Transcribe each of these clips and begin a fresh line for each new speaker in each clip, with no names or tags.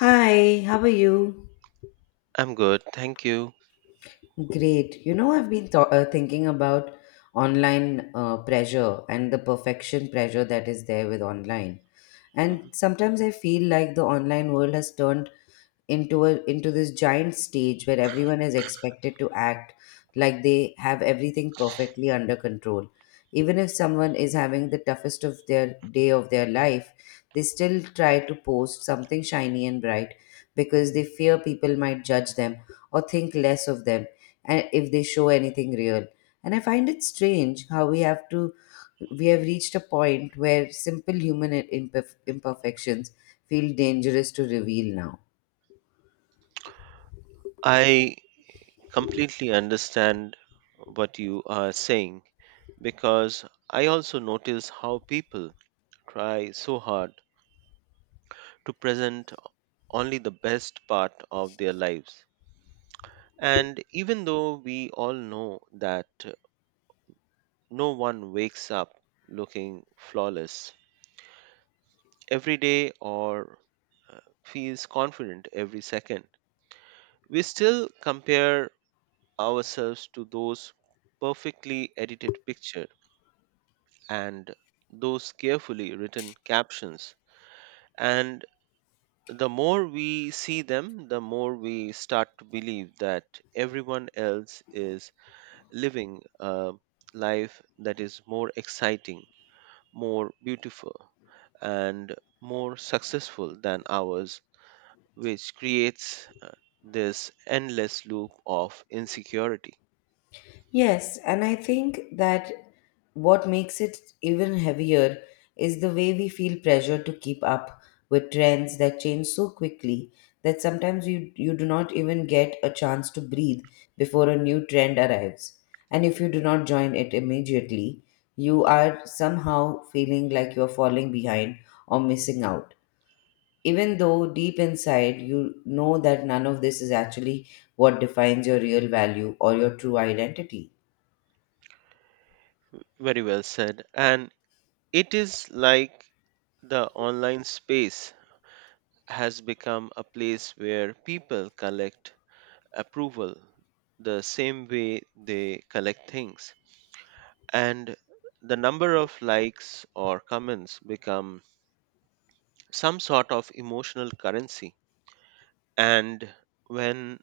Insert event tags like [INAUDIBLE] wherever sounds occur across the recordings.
Hi, how are you?
I'm good, thank you.
Great. You know, I've been thinking about online pressure and the perfection pressure that is there with online.
Mhm.
And sometimes I feel like the online world has turned into a into this giant stage where everyone is expected to act like they have everything perfectly under control, even if someone is having the toughest of their day of their life. They still try to post something shiny and bright because they fear people might judge them or think less of them and if they show anything real. And I find it strange how we have reached a point where simple human imperfections feel dangerous to reveal now.
I completely understand what you are saying because I also notice how people try so hard to present only the best part of their lives. And even though we all know that no one wakes up looking flawless every day or uh, feels confident every second, we still compare ourselves to those perfectly edited pictures and those carefully written captions. And the more we see them, the more we start to believe that everyone else is living a life that is more exciting, more beautiful, and more successful than ours, which creates this endless loop of insecurity.
Yes, and I think that what makes it even heavier is the way we feel pressure to keep up with trends that change so quickly that sometimes you do not even get a chance to breathe before a new trend arrives. And if you do not join it immediately, you are somehow feeling like you are falling behind or missing out. Even though deep inside you know that none of this is actually what defines your real value or your true identity.
Very well said. And it is like the online space has become a place where people collect approval the same way they collect things. And the number of likes or comments become some sort of emotional currency. And when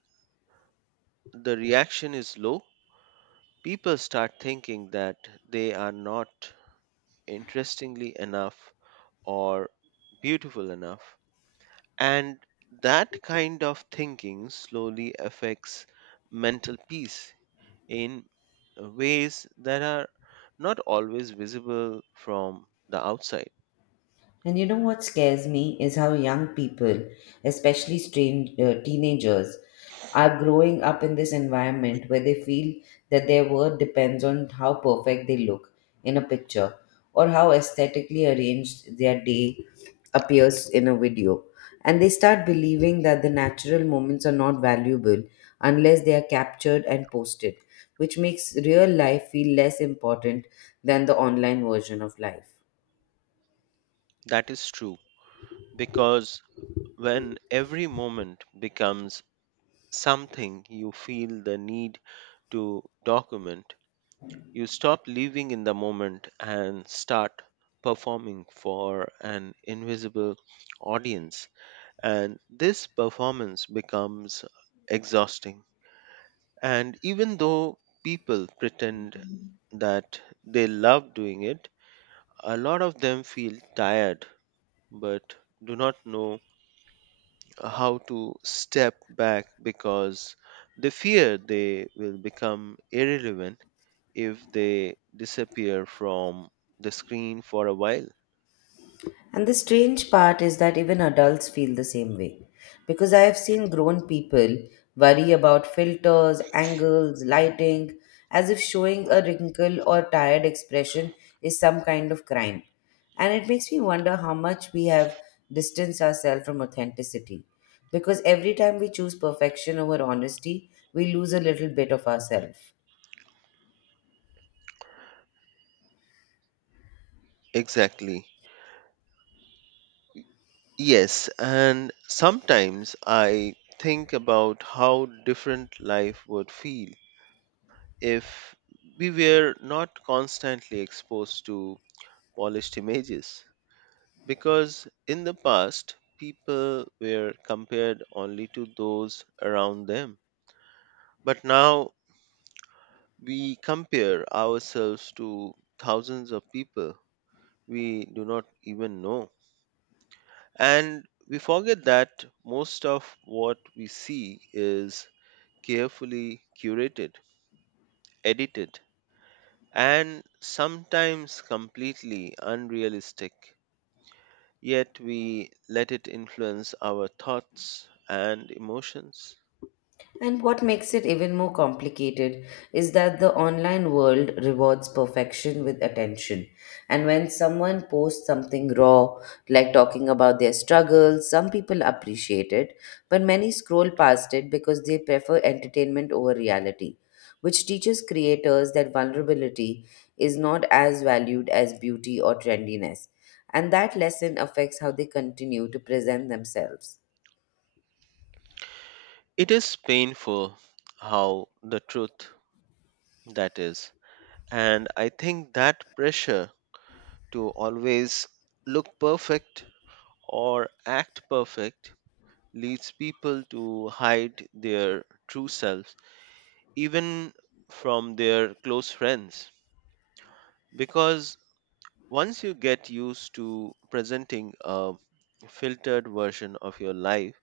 the reaction is low, people start thinking that they are not interestingly enough or beautiful enough. And that kind of thinking slowly affects mental peace in ways that are not always visible from the outside.
And you know what scares me is how young people, especially strange, teenagers, are growing up in this environment where they feel that their worth depends on how perfect they look in a picture or how aesthetically arranged their day appears in a video. And they start believing that the natural moments are not valuable unless they are captured and posted, which makes real life feel less important than the online version of life.
That is true because when every moment becomes something you feel the need to document, you stop living in the moment and start performing for an invisible audience, and this performance becomes exhausting. And even though people pretend that they love doing it, a lot of them feel tired but do not know how to step back because they fear they will become irrelevant if they disappear from the screen for a while.
And the strange part is that even adults feel the same way. Because I have seen grown people worry about filters, angles, lighting, as if showing a wrinkle or tired expression is some kind of crime. And it makes me wonder how much we have distanced ourselves from authenticity. Because every time we choose perfection over honesty, we lose a little bit of ourselves.
Exactly. Yes, and sometimes I think about how different life would feel if we were not constantly exposed to polished images. Because in the past, people were compared only to those around them. But now we compare ourselves to thousands of people we do not even know. And we forget that most of what we see is carefully curated, edited, and sometimes completely unrealistic. Yet we let it influence our thoughts and emotions.
And what makes it even more complicated is that the online world rewards perfection with attention. And when someone posts something raw, like talking about their struggles, some people appreciate it, but many scroll past it because they prefer entertainment over reality, which teaches creators that vulnerability is not as valued as beauty or trendiness. And that lesson affects how they continue to present themselves.
It is painful how the truth that is. And I think that pressure to always look perfect or act perfect leads people to hide their true selves, even from their close friends. Because once you get used to presenting a filtered version of your life,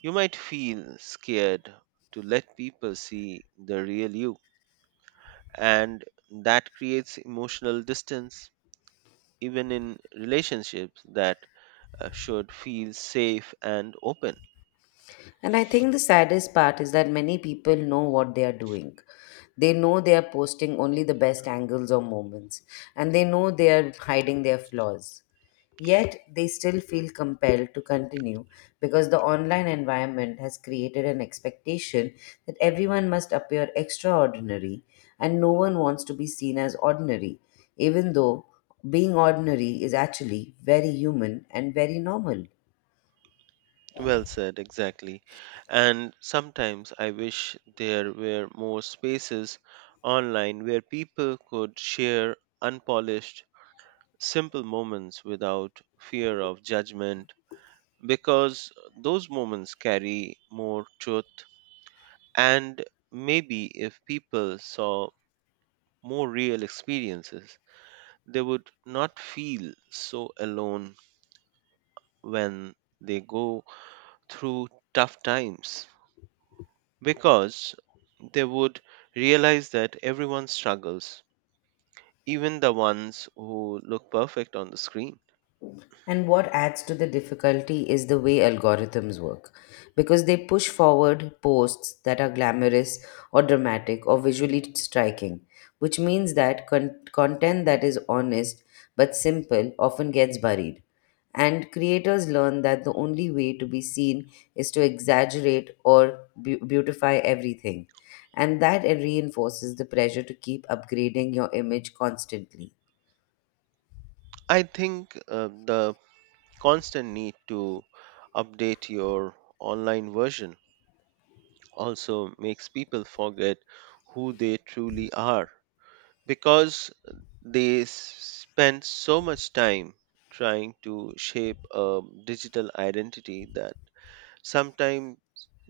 you might feel scared to let people see the real you. And that creates emotional distance, even in relationships that should feel safe and open.
And I think the saddest part is that many people know what they are doing. They know they are posting only the best angles or moments, and they know they are hiding their flaws. Yet they still feel compelled to continue because the online environment has created an expectation that everyone must appear extraordinary and no one wants to be seen as ordinary, even though being ordinary is actually very human and very normal.
Well said, exactly. And sometimes I wish there were more spaces online where people could share unpolished simple moments without fear of judgment because those moments carry more truth. And maybe if people saw more real experiences, they would not feel so alone when they go through tough times because they would realize that everyone struggles, even the ones who look perfect on the screen.
And what adds to the difficulty is the way algorithms work, because they push forward posts that are glamorous or dramatic or visually striking, which means that content that is honest but simple often gets buried. And creators learn that the only way to be seen is to exaggerate or beautify everything. And that reinforces the pressure to keep upgrading your image constantly.
I think the constant need to update your online version also makes people forget who they truly are because they spend so much time trying to shape a digital identity that sometimes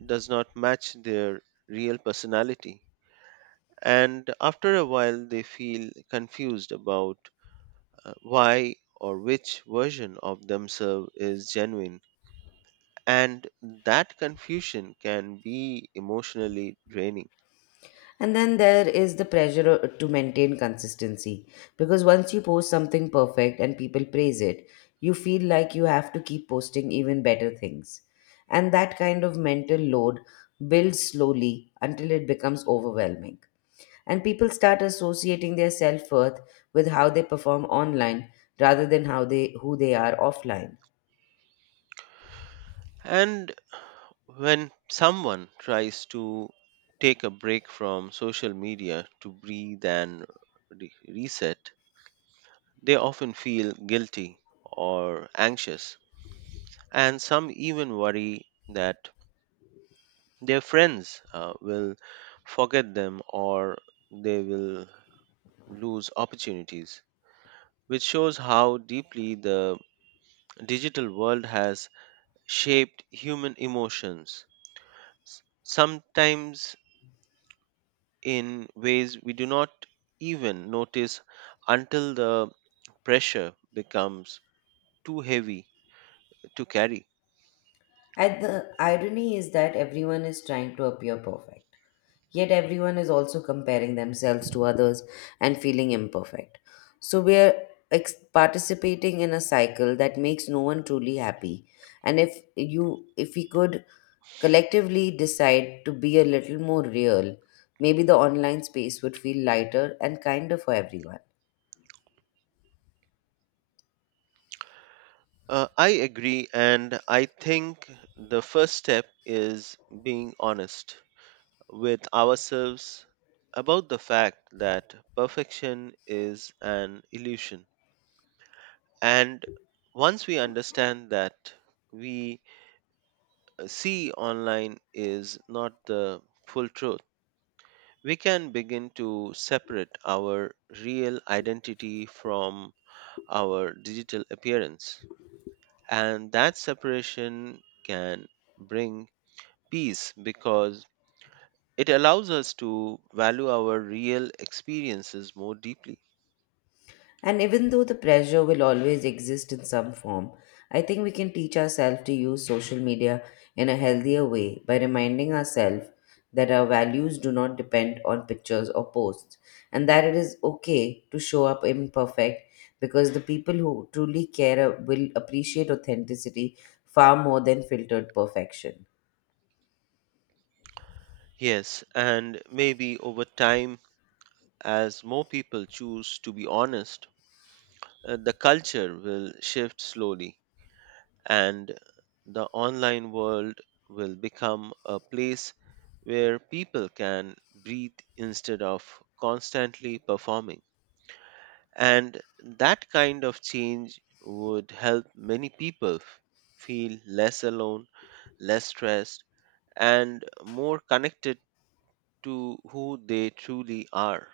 does not match their real personality. And after a while, they feel confused about why or which version of themselves is genuine. And that confusion can be emotionally draining.
And then there is the pressure to maintain consistency, because once you post something perfect and people praise it, you feel like you have to keep posting even better things. And that kind of mental load builds slowly until it becomes overwhelming. And people start associating their self worth with how they perform online rather than how who they are offline.
And when someone tries to take a break from social media to breathe and reset, they often feel guilty or anxious, and some even worry that their friends will forget them or they will lose opportunities, which shows how deeply the digital world has shaped human emotions, sometimes in ways we do not even notice until the pressure becomes too heavy to carry.
And the irony is that everyone is trying to appear perfect. Yet everyone is also comparing themselves to others and feeling imperfect. So we are participating in a cycle that makes no one truly happy. And if we could collectively decide to be a little more real, maybe the online space would feel lighter and kinder for everyone.
I agree, and I think the first step is being honest with ourselves about the fact that perfection is an illusion. And once we understand that we see online is not the full truth, we can begin to separate our real identity from our digital appearance. And that separation can bring peace because it allows us to value our real experiences more deeply.
And even though the pressure will always exist in some form, I think we can teach ourselves to use social media in a healthier way by reminding ourselves that our values do not depend on pictures or posts, and that it is okay to show up imperfect because the people who truly care will appreciate authenticity far more than filtered perfection.
Yes, and maybe over time, as more people choose to be honest, the culture will shift slowly and the online world will become a place where people can breathe instead of constantly performing. And that kind of change would help many people feel less alone, less stressed, and more connected to who they truly are.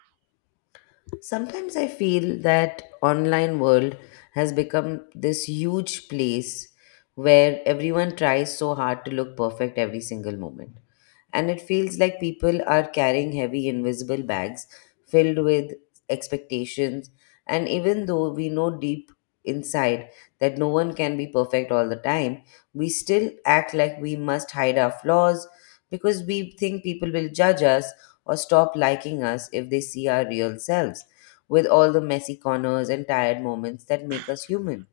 Sometimes I feel that online world has become this huge place where everyone tries so hard to look perfect every single moment, and it feels like people are carrying heavy invisible bags filled with expectations. And even though we know deep inside that no one can be perfect all the time, we still act like we must hide our flaws because we think people will judge us or stop liking us if they see our real selves with all the messy corners and tired moments that make us human.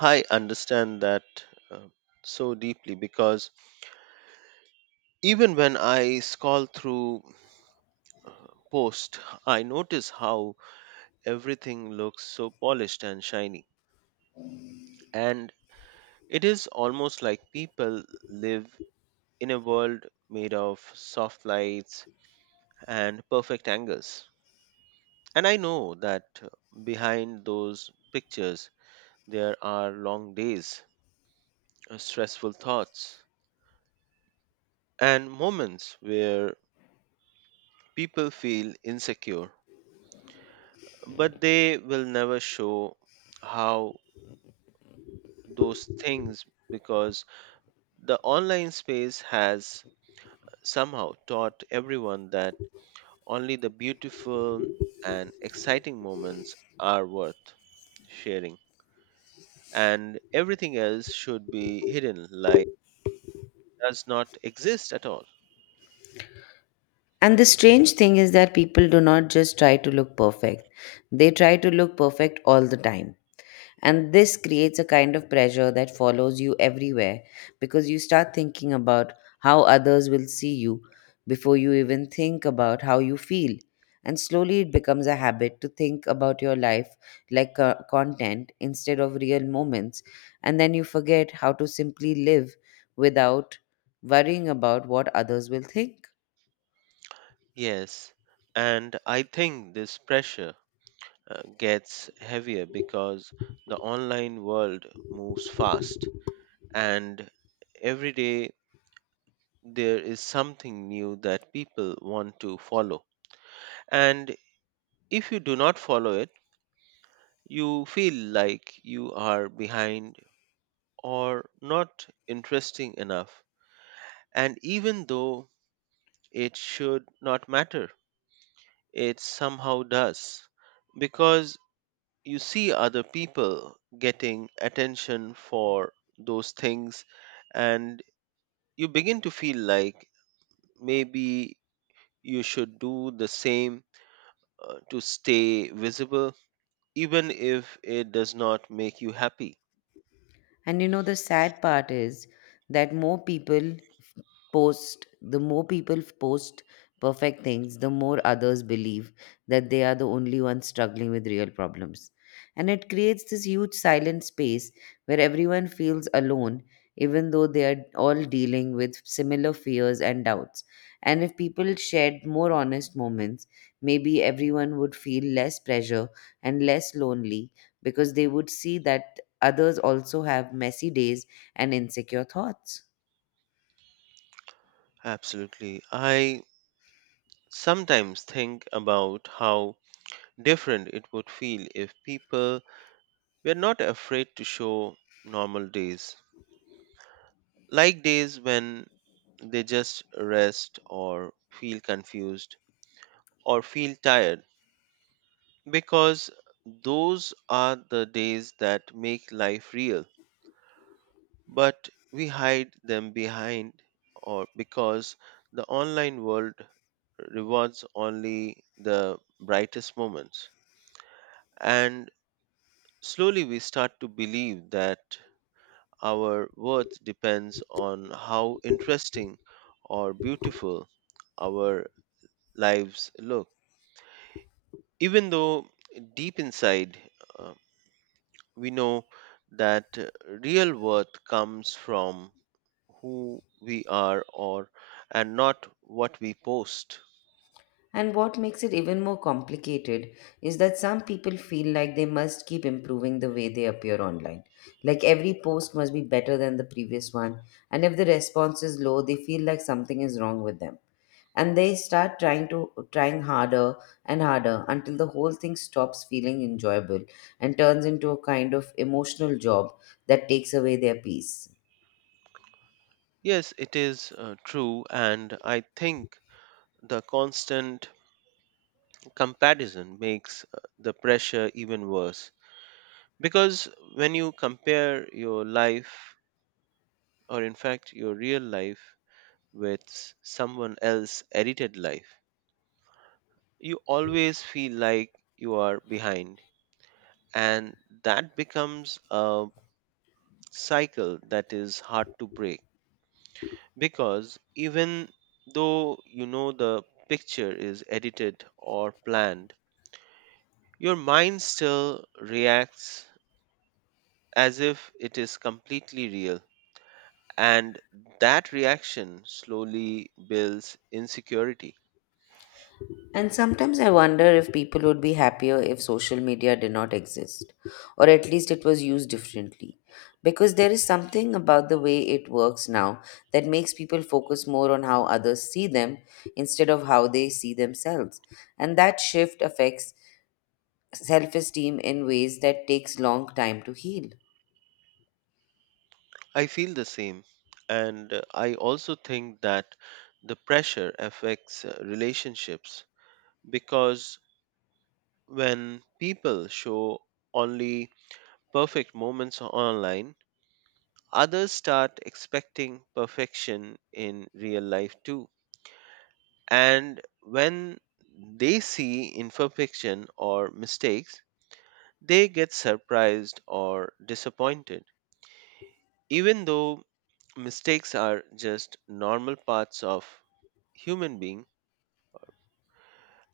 I understand that uh, so deeply because even when I scroll through posts, I notice how everything looks so polished and shiny. And it is almost like people live in a world made of soft lights and perfect angles. And I know that behind those pictures, there are long days, stressful thoughts, and moments where people feel insecure. But they will never show how those things because the online space has somehow taught everyone that only the beautiful and exciting moments are worth sharing, and everything else should be hidden like does not exist at all.
And the strange thing is that people do not just try to look perfect, they try to look perfect all the time. And this creates a kind of pressure that follows you everywhere because you start thinking about how others will see you before you even think about how you feel. And slowly it becomes a habit to think about your life like content instead of real moments. And then you forget how to simply live without worrying about what others will think.
Yes, and I think this pressure gets heavier because the online world moves fast, and every day there is something new that people want to follow. And if you do not follow it, you feel like you are behind or not interesting enough. And even though it should not matter, it somehow does because you see other people getting attention for those things and you begin to feel like maybe you should do the same, to stay visible even if it does not make you happy.
And you know, the sad part is that more people post the more people post perfect things, the more others believe that they are the only ones struggling with real problems. And it creates this huge silent space where everyone feels alone, even though they are all dealing with similar fears and doubts. And if people shared more honest moments, maybe everyone would feel less pressure and less lonely, because they would see that others also have messy days and insecure thoughts.
Absolutely. I sometimes think about how different it would feel if people were not afraid to show normal days, like days when they just rest or feel confused or feel tired, because those are the days that make life real. But we hide them behind or because the online world rewards only the brightest moments. And slowly we start to believe that our worth depends on how interesting or beautiful our lives look. Even though deep inside, uh, we know that real worth comes from who we are or and not what we post.
And what makes it even more complicated is that some people feel like they must keep improving the way they appear online. Like every post must be better than the previous one, and if the response is low, they feel like something is wrong with them. And they start trying harder and harder until the whole thing stops feeling enjoyable and turns into a kind of emotional job that takes away their peace.
Yes, it is true, and I think the constant comparison makes the pressure even worse because when you compare your life or in fact your real life with someone else's edited life, you always feel like you are behind, and that becomes a cycle that is hard to break because even though you know the picture is edited or planned, your mind still reacts as if it is completely real. And that reaction slowly builds insecurity.
And sometimes I wonder if people would be happier if social media did not exist, or at least it was used differently. Because there is something about the way it works now that makes people focus more on how others see them instead of how they see themselves. And that shift affects self esteem in ways that takes long time to heal.
I feel the same. And I also think that the pressure affects relationships because when people show only perfect moments online, others start expecting perfection in real life too. And when they see imperfection or mistakes, they get surprised or disappointed. Even though mistakes are just normal parts of human being,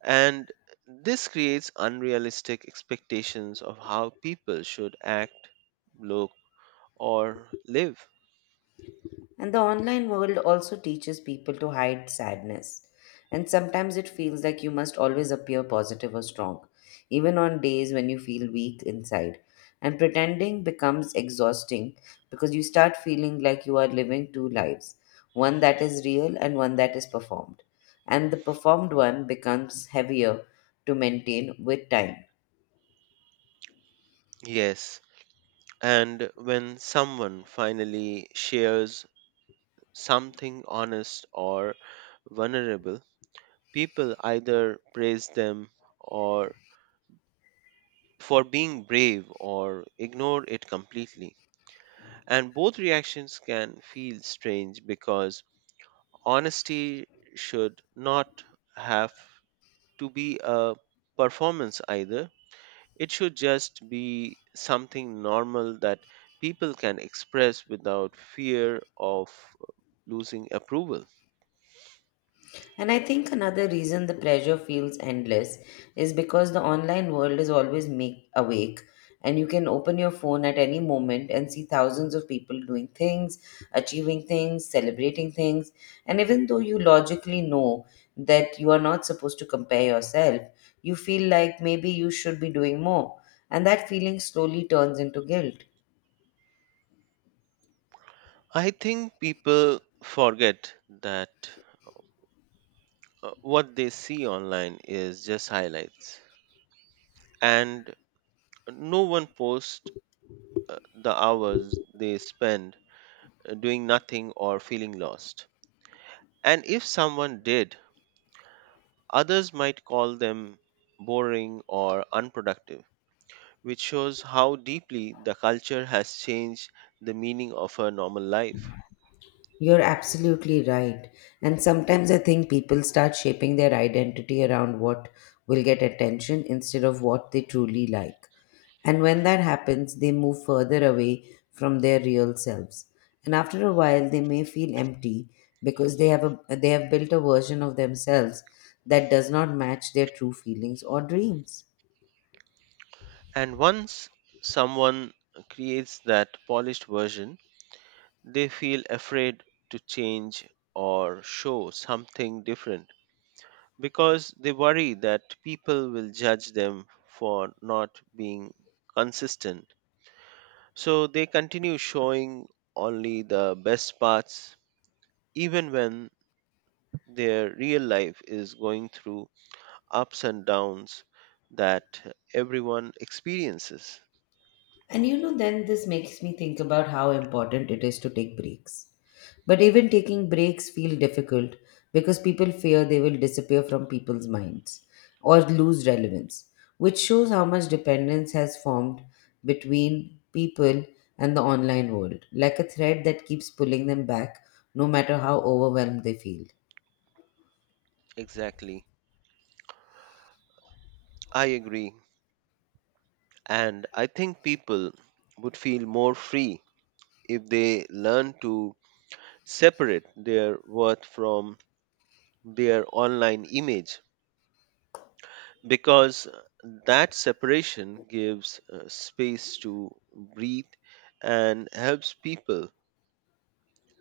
and this creates unrealistic expectations of how people should act, look, or live.
And the online world also teaches people to hide sadness. And sometimes it feels like you must always appear positive or strong, even on days when you feel weak inside. And pretending becomes exhausting because you start feeling like you are living two lives, one that is real and one that is performed. And the performed one becomes heavier to maintain with time.
Yes, and when someone finally shares something honest or vulnerable, people either praise them or for being brave or ignore it completely. And both reactions can feel strange because honesty should not have to be a performance either. It should just be something normal that people can express without fear of losing approval.
And I think another reason the pressure feels endless is because the online world is always make awake, and you can open your phone at any moment and see thousands of people doing things, achieving things, celebrating things. And even though you logically know that you are not supposed to compare yourself, you feel like maybe you should be doing more. And that feeling slowly turns into guilt.
I think people forget that what they see online is just highlights, and no one posts the hours they spend doing nothing or feeling lost. And if someone did, others might call them boring or unproductive, which shows how deeply the culture has changed the meaning of her normal life.
You're absolutely right. And sometimes I think people start shaping their identity around what will get attention instead of what they truly like. And when that happens, they move further away from their real selves. And after a while, they may feel empty because they have built a version of themselves that does not match their true feelings or dreams.
And once someone creates that polished version, they feel afraid to change or show something different because they worry that people will judge them for not being consistent. So they continue showing only the best parts even when their real life is going through ups and downs that everyone experiences.
And you know, then this makes me think about how important it is to take breaks. But even taking breaks feel difficult because people fear they will disappear from people's minds or lose relevance, which shows how much dependence has formed between people and the online world, like a thread that keeps pulling them back no matter how overwhelmed they feel.
Exactly. I agree. And I think people would feel more free if they learn to separate their worth from their online image because that separation gives space to breathe and helps people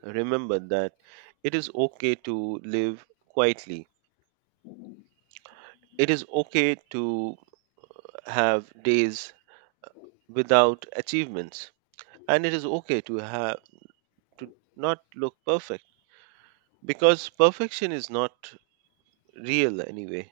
remember that it is okay to live quietly. It is okay to have days without achievements, and it is okay to have to not look perfect because perfection is not real anyway.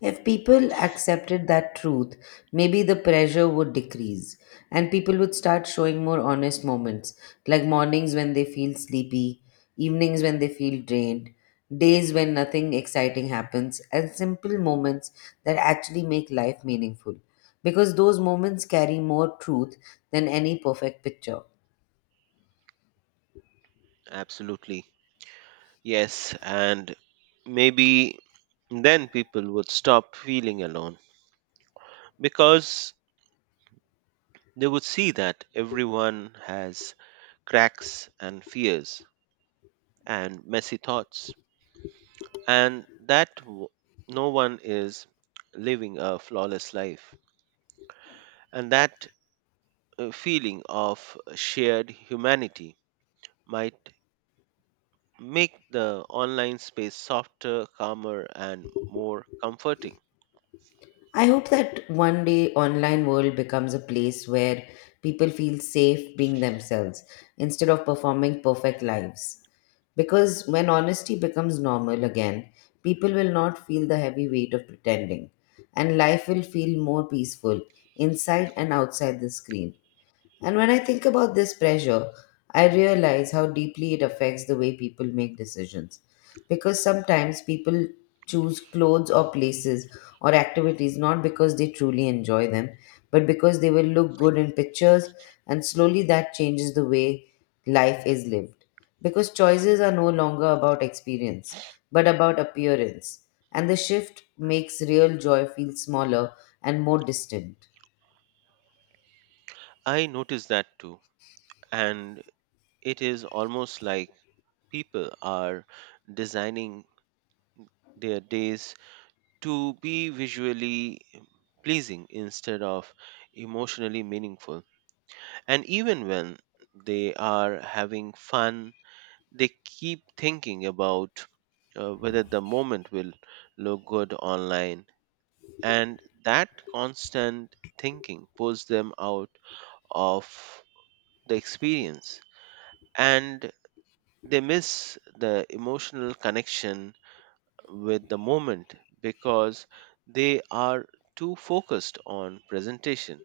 If people accepted that truth, maybe the pressure would decrease and people would start showing more honest moments, like mornings when they feel sleepy, evenings when they feel drained, days when nothing exciting happens, and simple moments that actually make life meaningful. Because those moments carry more truth than any perfect picture.
Absolutely. Yes, and maybe then people would stop feeling alone because they would see that everyone has cracks and fears and messy thoughts, and that no one is living a flawless life, and that feeling of shared humanity might make the online space softer, calmer, and more comforting.
I hope that one day online world becomes a place where people feel safe being themselves instead of performing perfect lives. Because when honesty becomes normal again, people will not feel the heavy weight of pretending, and life will feel more peaceful inside and outside the screen. And when I think about this pressure, I realize how deeply it affects the way people make decisions. Because sometimes people choose clothes or places or activities not because they truly enjoy them, but because they will look good in pictures, and slowly that changes the way life is lived. Because choices are no longer about experience, but about appearance. And the shift makes real joy feel smaller and more distant.
I noticed that too, and it is almost like people are designing their days to be visually pleasing instead of emotionally meaningful. And even when they are having fun, they keep thinking about whether the moment will look good online, and that constant thinking pulls them out of the experience, and they miss the emotional connection with the moment because they are too focused on presentation.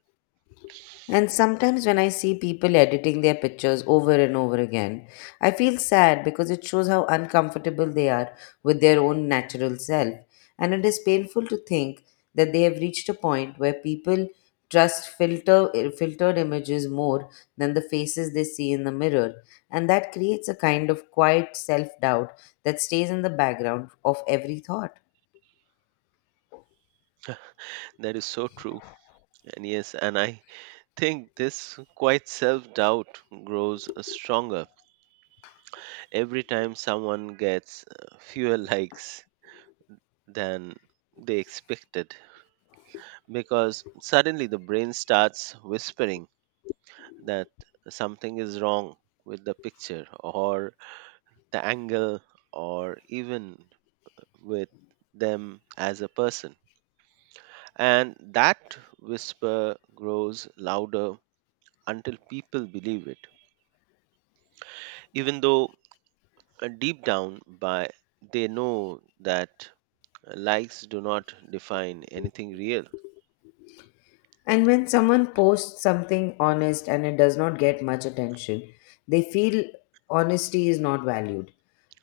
And sometimes when I see people editing their pictures over and over again, I feel sad because it shows how uncomfortable they are with their own natural self. And it is painful to think that they have reached a point where people trust filtered images more than the faces they see in the mirror. And that creates a kind of quiet self doubt that stays in the background of every thought.
That is so true. And yes, and I think this quite self doubt grows stronger every time someone gets fewer [LAUGHS] likes than they expected because suddenly the brain starts whispering that something is wrong with the picture or the angle or even with them as a person, and that whisper grows louder until people believe it even though deep down by they know that likes do not define anything real.
And when someone posts something honest and it does not get much attention, they feel honesty is not valued.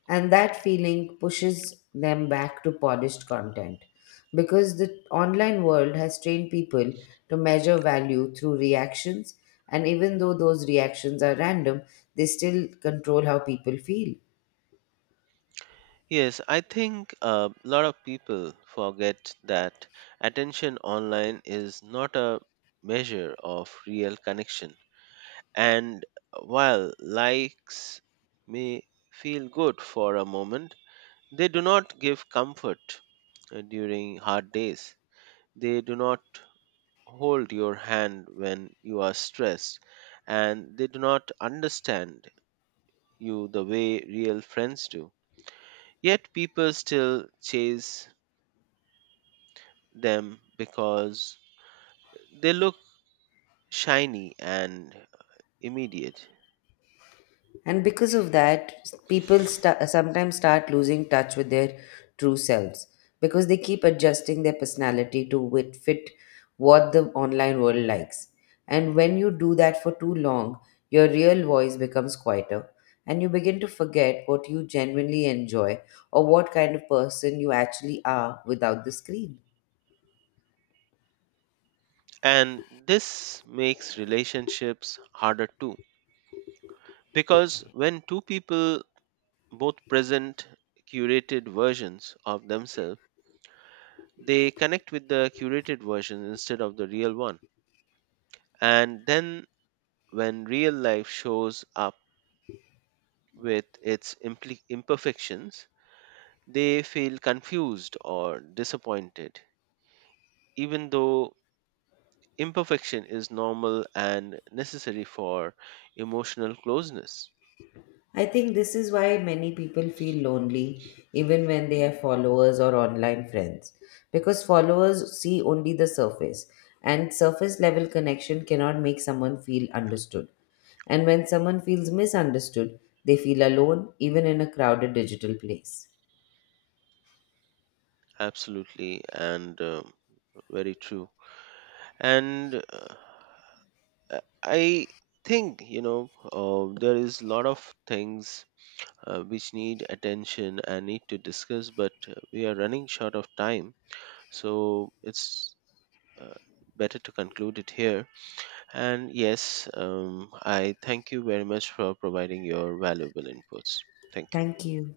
And that feeling pushes them back to polished content because the online world has trained people to measure value through reactions. And even though those reactions are random, they still control how people feel.
Yes, I think a lot of people forget that attention online is not a measure of real connection. And while likes may feel good for a moment, they do not give comfort during hard days. They do not hold your hand when you are stressed, and they do not understand you the way real friends do. Yet people still chase them because they look shiny and immediate.
And because of that, people sta sometimes start losing touch with their true selves because they keep adjusting their personality to fit what the online world likes. And when you do that for too long, your real voice becomes quieter and you begin to forget what you genuinely enjoy or what kind of person you actually are without the screen.
And this makes relationships harder too. Because when two people both present curated versions of themselves, they connect with the curated version instead of the real one. And then when real life shows up with its imperfections, they feel confused or disappointed, even though imperfection is normal and necessary for emotional closeness.
I think this is why many people feel lonely even when they have followers or online friends, because followers see only the surface and surface level connection cannot make someone feel understood. And when someone feels misunderstood, they feel alone even in a crowded digital place.
Absolutely, and very true. And I I think, you know, there is a lot of things which need attention and need to discuss, but we are running short of time. So it's uh, better to conclude it here. And yes, I thank you very much for providing your valuable inputs. Thank you.
Thank you.